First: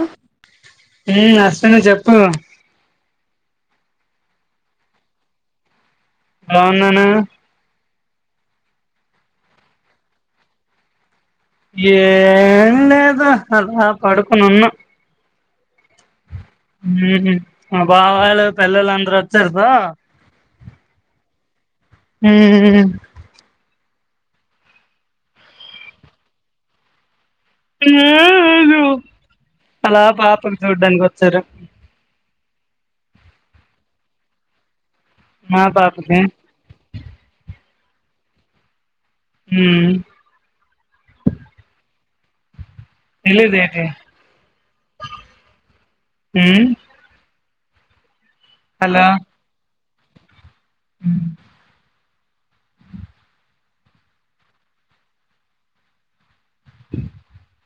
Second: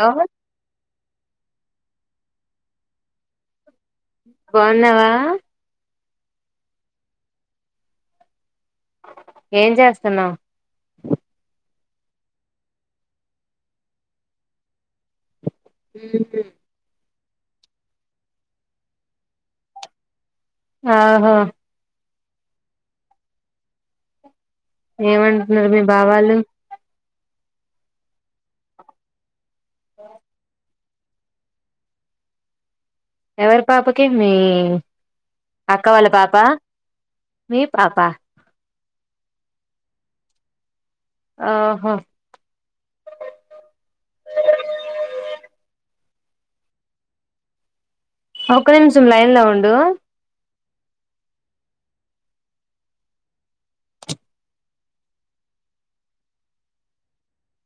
Hello ఆ అసలే చెప్ప బాగున్నావా బాగున్నాను ఏం చేస్తన్నావు ఏం లేదు అద పడుకునున్నా ఉహు బా వాళ్ళు పిల్లలు అందరు వచ్చారు బా ఆహా ఉమ్ ఏమంటున్నారు మీ భావాలు అలా పాపకు చూడ్డానికి వచ్చారు ఎవరి పాపకి మీ మా అక్క వాళ్ళ పాపకి పాపా మీ పాపా హమ్ ఆహా ఇలేదతే ఒక్క నిమిషం లైన్ లో ఉండు [unintelligible] [unintelligible]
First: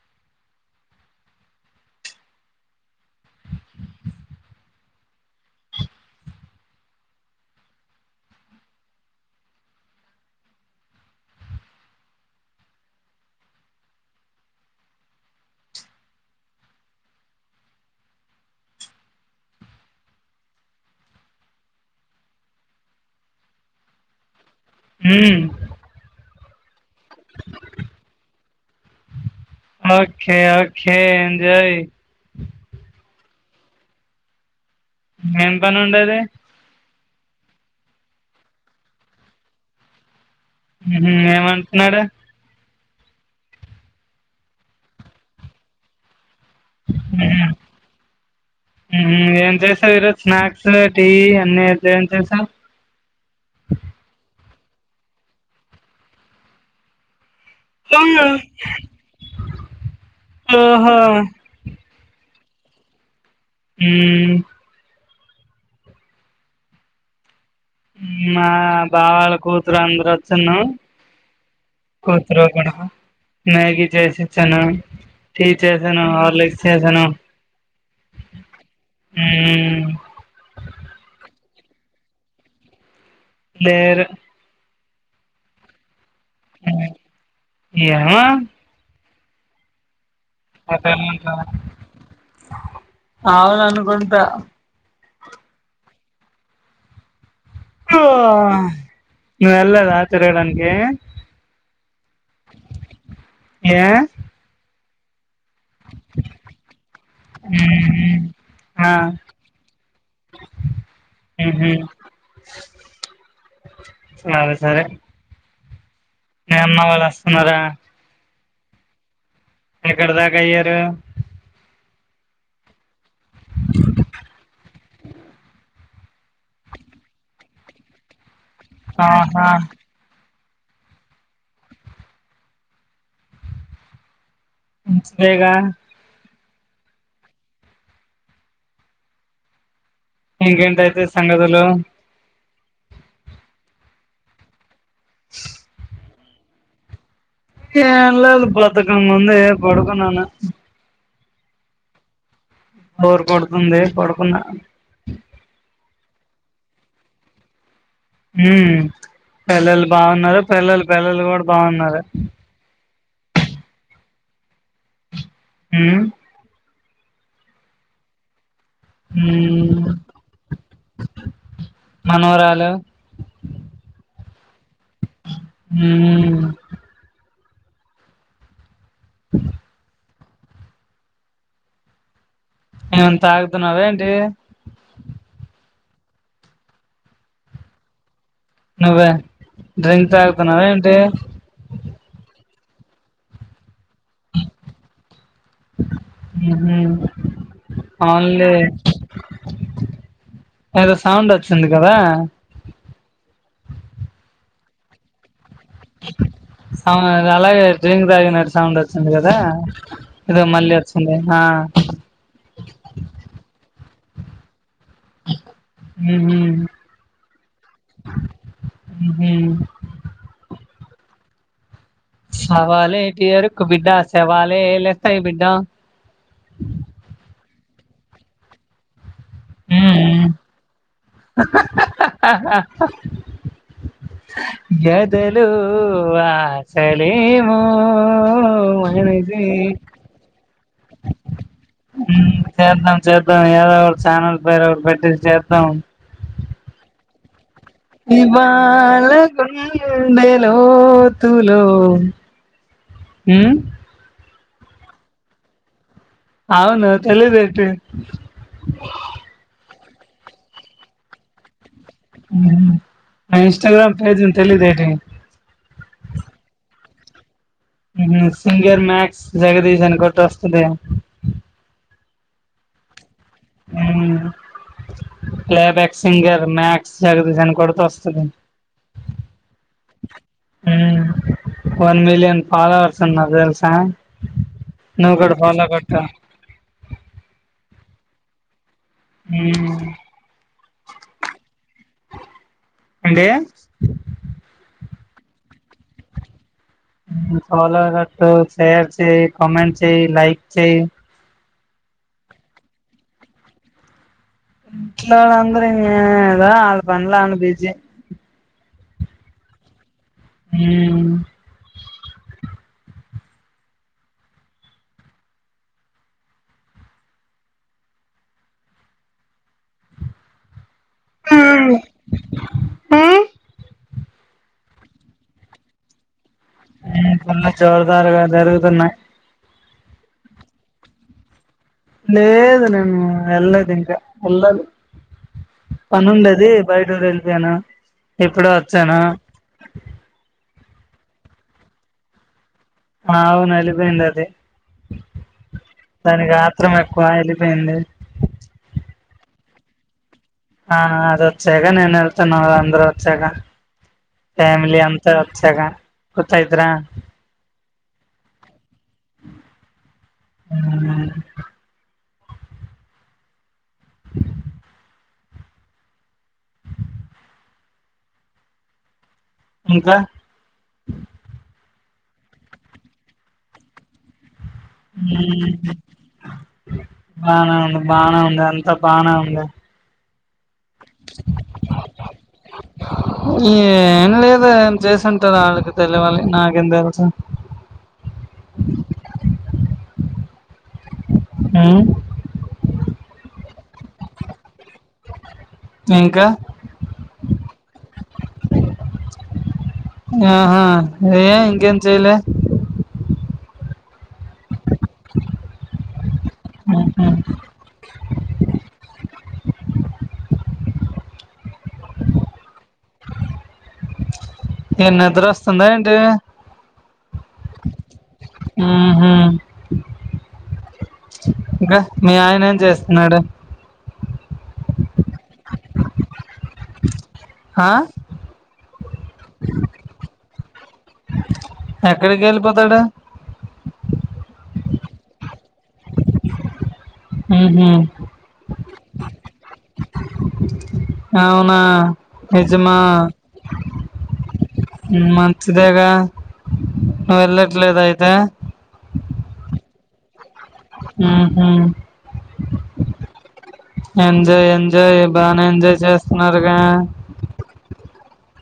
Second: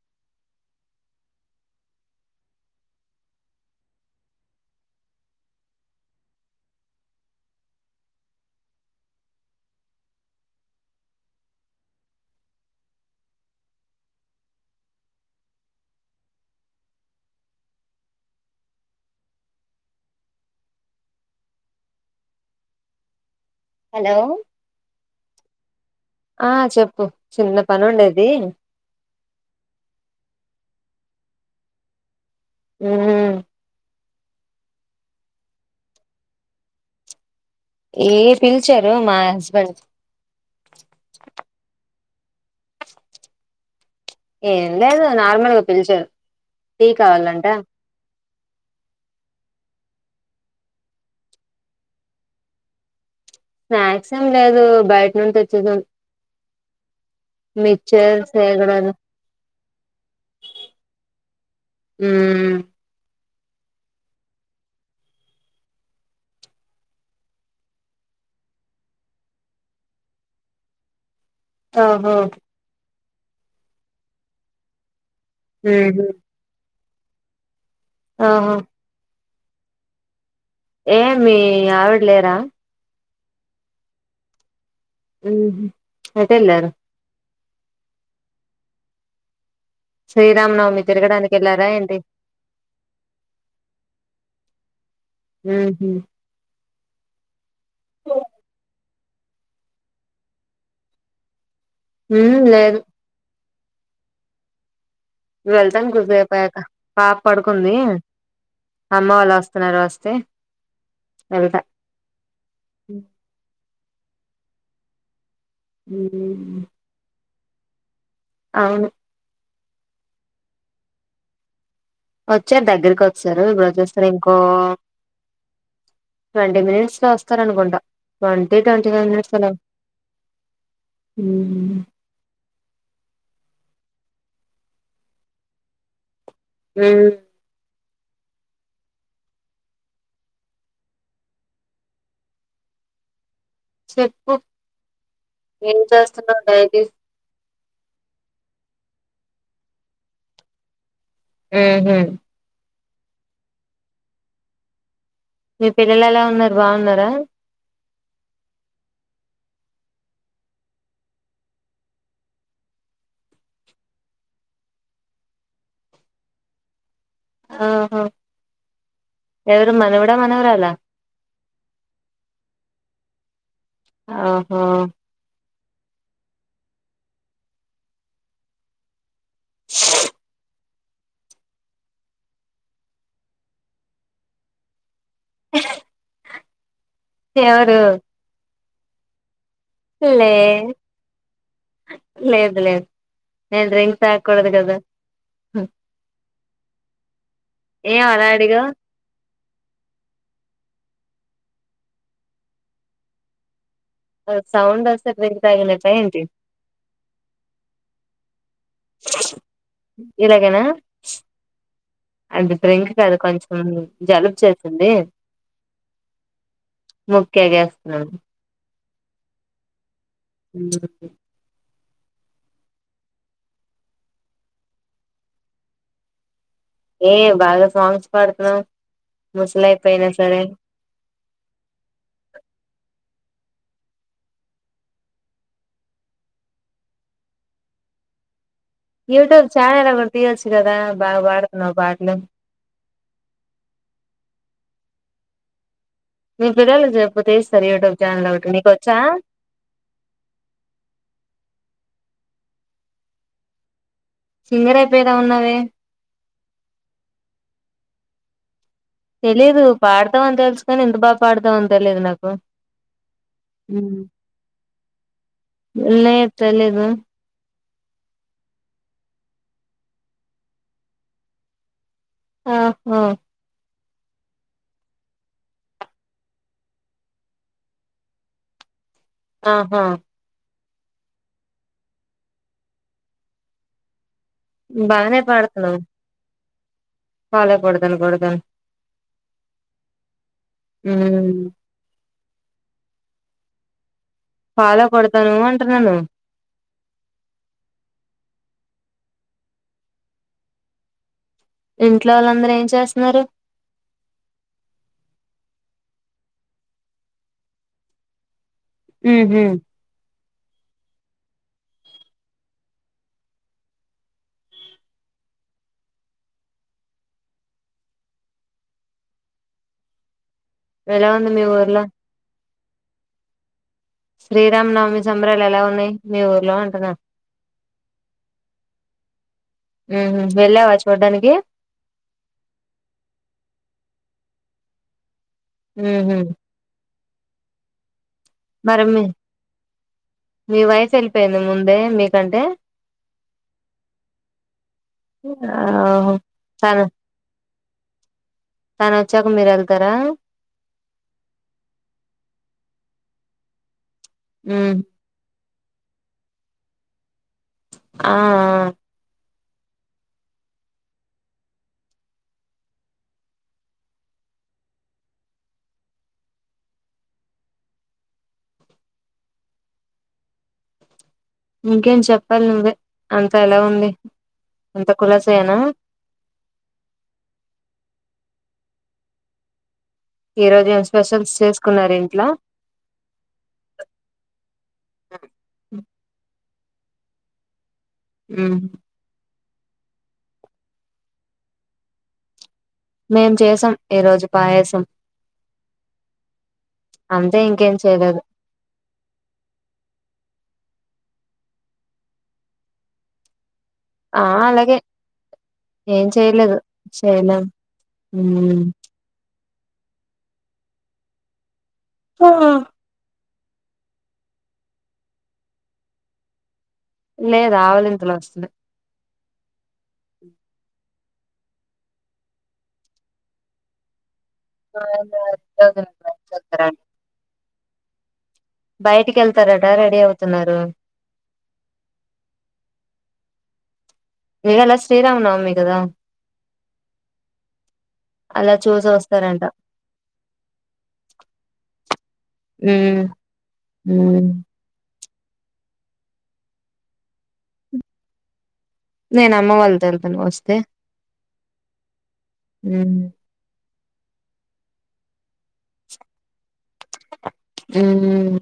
[unintelligible] హలో హ ఆ చెప్పు చిన్న పని ఉండేది ఓకే ఓకే ఎంజాయ్ హమ్ ఏం పని ఉండది ఏ పిలిచారు మా హస్బెండ్ ఏమంటున్నాడు ఏం లేదు నార్మల్ గా పిలిచదు టీ కావాలంట ఉహు స ఈరోజు స్నాక్స్ టీ అన్న చే సా స్నాక్స్ ఏం లేదు బయట నుండి వచ్చేదాం మిచర్ సేగడలు ఓహో హమ్ హమ్ మా బావాల కూతురు అందరు వచ్చిను ఓహో కూతురు కూడా బ మ్యాగీ చేసి ఇచ్చాను టి చేసాను ఉహు హర్లిక్ చేసాను ఓహో హమ్ ఏమి ఆవిడ లేరా లేేరు ఎటెళ్ళారు ఏమో శ్రీరామనవమి తిరగడానికి వెళ్ళారా ఏంటి అవును అనుకుంత ఓహో ఓరి నువ్వు తిరగడానికి వెళ్లలేదా హా లేదు ఏ వెళ్తాను కోసేపు అయిపోయాక పాప పడుకుంది మ్మ్ అమ్మ వాళ్ళ వస్తున్నారు వస్తే వెళ్తా హమ్ [unintelligible] సే సరే ఉ అన్నారా అవును ఎక్కడ దాకా అయ్యారు వచ్చారు దగ్గరికి వచ్చారు ఇప్పురజేస్తారు ఇంకో ట్వంటీ మినిట్స్ లో వస్తార అనుకుంటా ట్వంటీ ట్వంటీ ఫైవ్ మినిట్స్ల ఆహా ఉమ్ మంచిదేగా ఉమ్ ఇంకేంటయితే సంగతులు చెప్పు ఏం చేస్తున్నావ్ డైలీ ఏం లేదు బద్దకంగా ఉంది ఎ పడుకున్నాను ఉహూ బోర్ కొడుతుంది పడుకున్న పిల్లలేలా ఉన్నారు బాగున్నారా ఉమ్ పిల్లలు బాగున్నారు పిల్లల పిల్లలు కూడా బాగున్నారు ఉమ్ ఆహా ఎవరు ఉమ్ మనవడ మనవరాలా మనవరాలు ఆహ ఉమ్ స [inaudible] ఏమన తాగుతున్నావ ఏంటి [inaudible] ఎవరు నువ్వే డ్రింక్ లే తాగుతున్నావా ఏంటి లేదు నేను డ్రింక్ తాగ కూడదు కాదా హుం ఉమ్ హు అలా అవును లే అడిగావ్ ఏదో సౌండ్ వచ్చింది కదా సౌండ్ వస్తే డ్రింక్ తాగినట్టా ఏంటి ఆ అలాగే డ్రీంక్ తాగినట్ సౌండ్ వచ్చింది కదా ఇదో మళ్లీ వచ్చింది ఆ అంటే డ్రింక్ కాదు కొంచెం జలుబు చేసింది హుహు. ముక్కెగేస్తున్నాను ఉ హు ఉంహు సవాలేటి ఎరుకు బిడ్డ సేవాలే లేస్తాయి బిడ్డ ఏ బాగా సాంగ్స్ పాడుతున్నావు. ఉమ్ ఉమ్ హహ హహ హహ [inaudible] బెదలో ఆశా లేమో వో వో యూట్యూబ్ ఛానల్ ఒకటి తీయొచ్చు కదా బాగా పాడుతున్నావు పాటలు హ్మ్. చేద్దాం చేద్దాం ఏదో ఒకటి ఛానల్ పేరు ఒకటి పెట్టిసి చేద్దాం మీ పిడాల చెపోతే ఇవాళ గుండే లోతు లో ఉమ్ సింగర్ అయిపోయిదా ఉన్నావే అవును తెలిదేటీ తెలీదు పాడతావు అని తెలుసుకాని ఇంతా బాగా పాడతావని తెలియదు నాకు ఉమ్ హు నా ఇన్స్టగ్రామ్ పేజ్ ఉంది తెలిదేటి లేద్ తెలీదు ఉంహు సింగర్ మ్యాక్స్ జగదీష్ అని కొట్టు వస్తది ఆహా playback singer Max Jagadish అని కొడితే వస్తది. ఆహా ఉమ్ వన్ మిలియన్ ఫాలవర్స్ ఉన్నారు తెలుసా నువ్వు బానే కూడా ఫాలో పాడుతున్నావు కొట్టు ఫాలో కొడతాను కొడతాను మ్మ్ యూ ఏంటి ఫాలో కొడతాను అంటున్నాను. యూ ఫాలో కొట్టు షేర్ చెయ్ కామెంట్ చెయ్ లైక్ చెయ్ ఇంట్లో వాళ్ళందరూ ఏం చేస్తున్నారు. ఇంట్లో వాళ్ళ అందరు ఏదో వాళ్ల పనులు వాళ్లు బిజీ ఉహు యూ వేలా ఉంది మీ ఊర్లో ఉ శ్రీరామనవమి సంబరాలు ఎలా ఉన్నాయి మీ ఊర్లో అంటున్నా యూ పనులు చాలా త్వరగా జరుగుతున్నాయి ఉ వెళ్ళావా చూడడానికి లేదు నేను ఏలేదు ఇంకా ఎల్లాలి ఉహు పన్నుండేది బయటూరు వెళ్ళిపోయాను ఇప్పుడు మరి వచ్చాను మీ మీ వైఫ్ వెళ్ళిపోయింద ముందే మీకంటే అవును వెళ్ళిపోయింది ఆది ఆహో దానికి ఆత్రం తను ఎక్కువ ఎల్లి పోయింది తను వచ్చాక మీరు వెళ్తారా ఆ అదొచ్చాక నేను వెళ్తాను అందరు వచ్చాక ఉ ఫ్యామిలీ అంతా చ్చగా గుత్తా అయిదురా ఆ ఆ ఊ ఇంకా ఇంకేం చెప్పాలి నువ్వే అంత ఎలా ఉంది అంత కులాసేనా యూ బానే ఉంది బానే ఉంది ఆన్ అంతా బానే ఉంది ఈ రోజు ఏం స్పెషల్స్ చేసుకున్నారు ఇంట్ల ఏ ఏం లేదు ఏం చేసుంటారు వాళ్లకి తెలియాలి నక్ ఏంది తెలుసు హ్మ్ ఉ మేం చేసాం ఈ రోజు పాయసం ఇంకా అంతే ఇంకేం చెయ్యలేదు ఆహా ఏ ఇంకేం చెయ్యలే ఆ అలాగే ఏం చెయ్యలేదు ఉహు, చేయలేం యూ హా ఏం నిద్ర వస్తుందా ఏంటి ఉహు అ ఇంకా మీ ఆయన ఏం చేస్తున్నాడు మా ఆయన [unintelligible] చేతాడు ఆ బయటికి వెళ్తారట రెడీ అవుతున్నారు ఎక్కడికి వెళ్ళిపోతాడు ఇవాళ శ్రీరామనవమి కద ఉహు అలా చూసి వస్తారంట అవునా నిజామా హ్మ్ హ్మ్ మంచిదేగా వెళ్లట్లేదా అయితే నేను అమ్మ వాళ్ళతో వెళ్తాను వస్ ఊహూ ఎంజాయ్ ఎంజాయ్ బానే ఎంజాయ్ చేస్తున్నారుగా ఊమ్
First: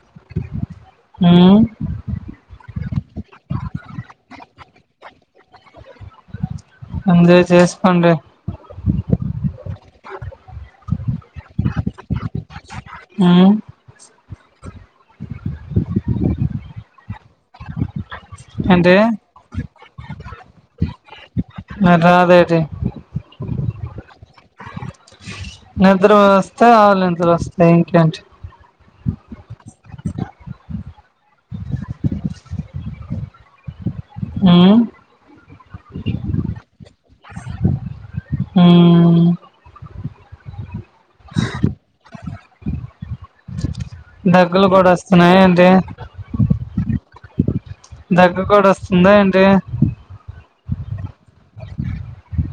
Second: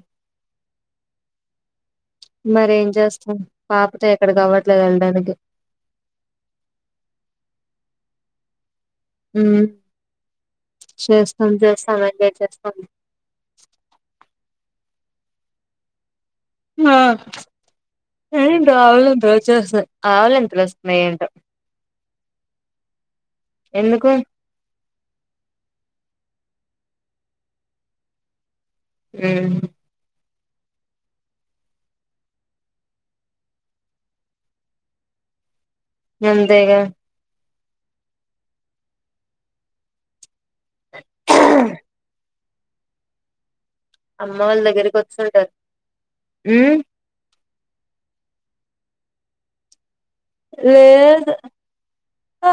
ఊమ్ మరేం చేస్తాం పాపతో ఎక్కడకి అవట్లేద్ వెళ్ళడానికి ఎంజాయ్ చేసుకోండి ఉమ్ చేస్తాం చేస్తాం ఎంజాయ్ చేస్తాం ఉమ్ ఆ ఎంటో ఏంటి ఆవలింతలోచ్చేస్తాయ్ ఆవలింతలోస్ మెంటో మరి రాదేటి ఎందుకు నిద్ర వస్తే ఆవలింపులు వస్తాయ్ ఇంకేంటి ఉమ్ ఊమ్ అంతేగా ఉమ్ [inaudible] అమ్మ వాళ్ళ దగ్గులు కూడా దగ్గరికి వస్తున్నాయ వచ్చుంటారు ఏంటి ఉమ్ దగ్గు కూడా వస్తుందా ఏంటి లేదు ఆ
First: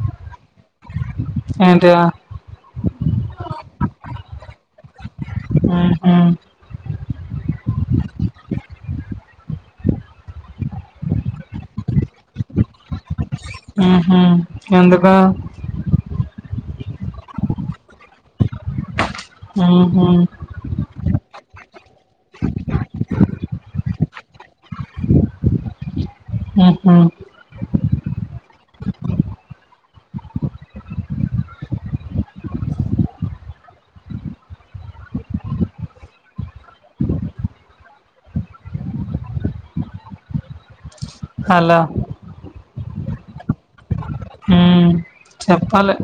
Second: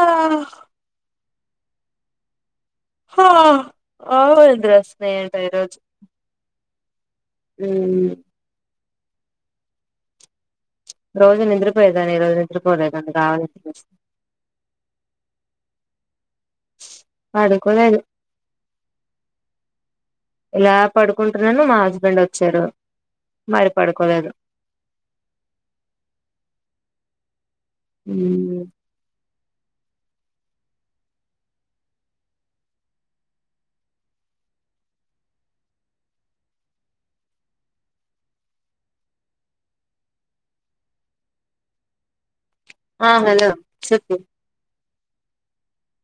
ఏంటిదా హ అవలింతలోస్ ఉహూ ఊమ్ రోజు నిద్రపోయేదాన్ని ఈరోజు నిద్రపోలేదండి ఉహు ఎందుకు పడుకోలేదు మ్మ్ హ్మ్ ఇలా పడుకుంటున్నాను మా హస్ స్బెండ్ వచ్చాడు మళ్ళి పడుకోలేదు ఉహూ ఊమ్ [inaudible] హలో ఆ హలో చెప్పు చెప్పాలే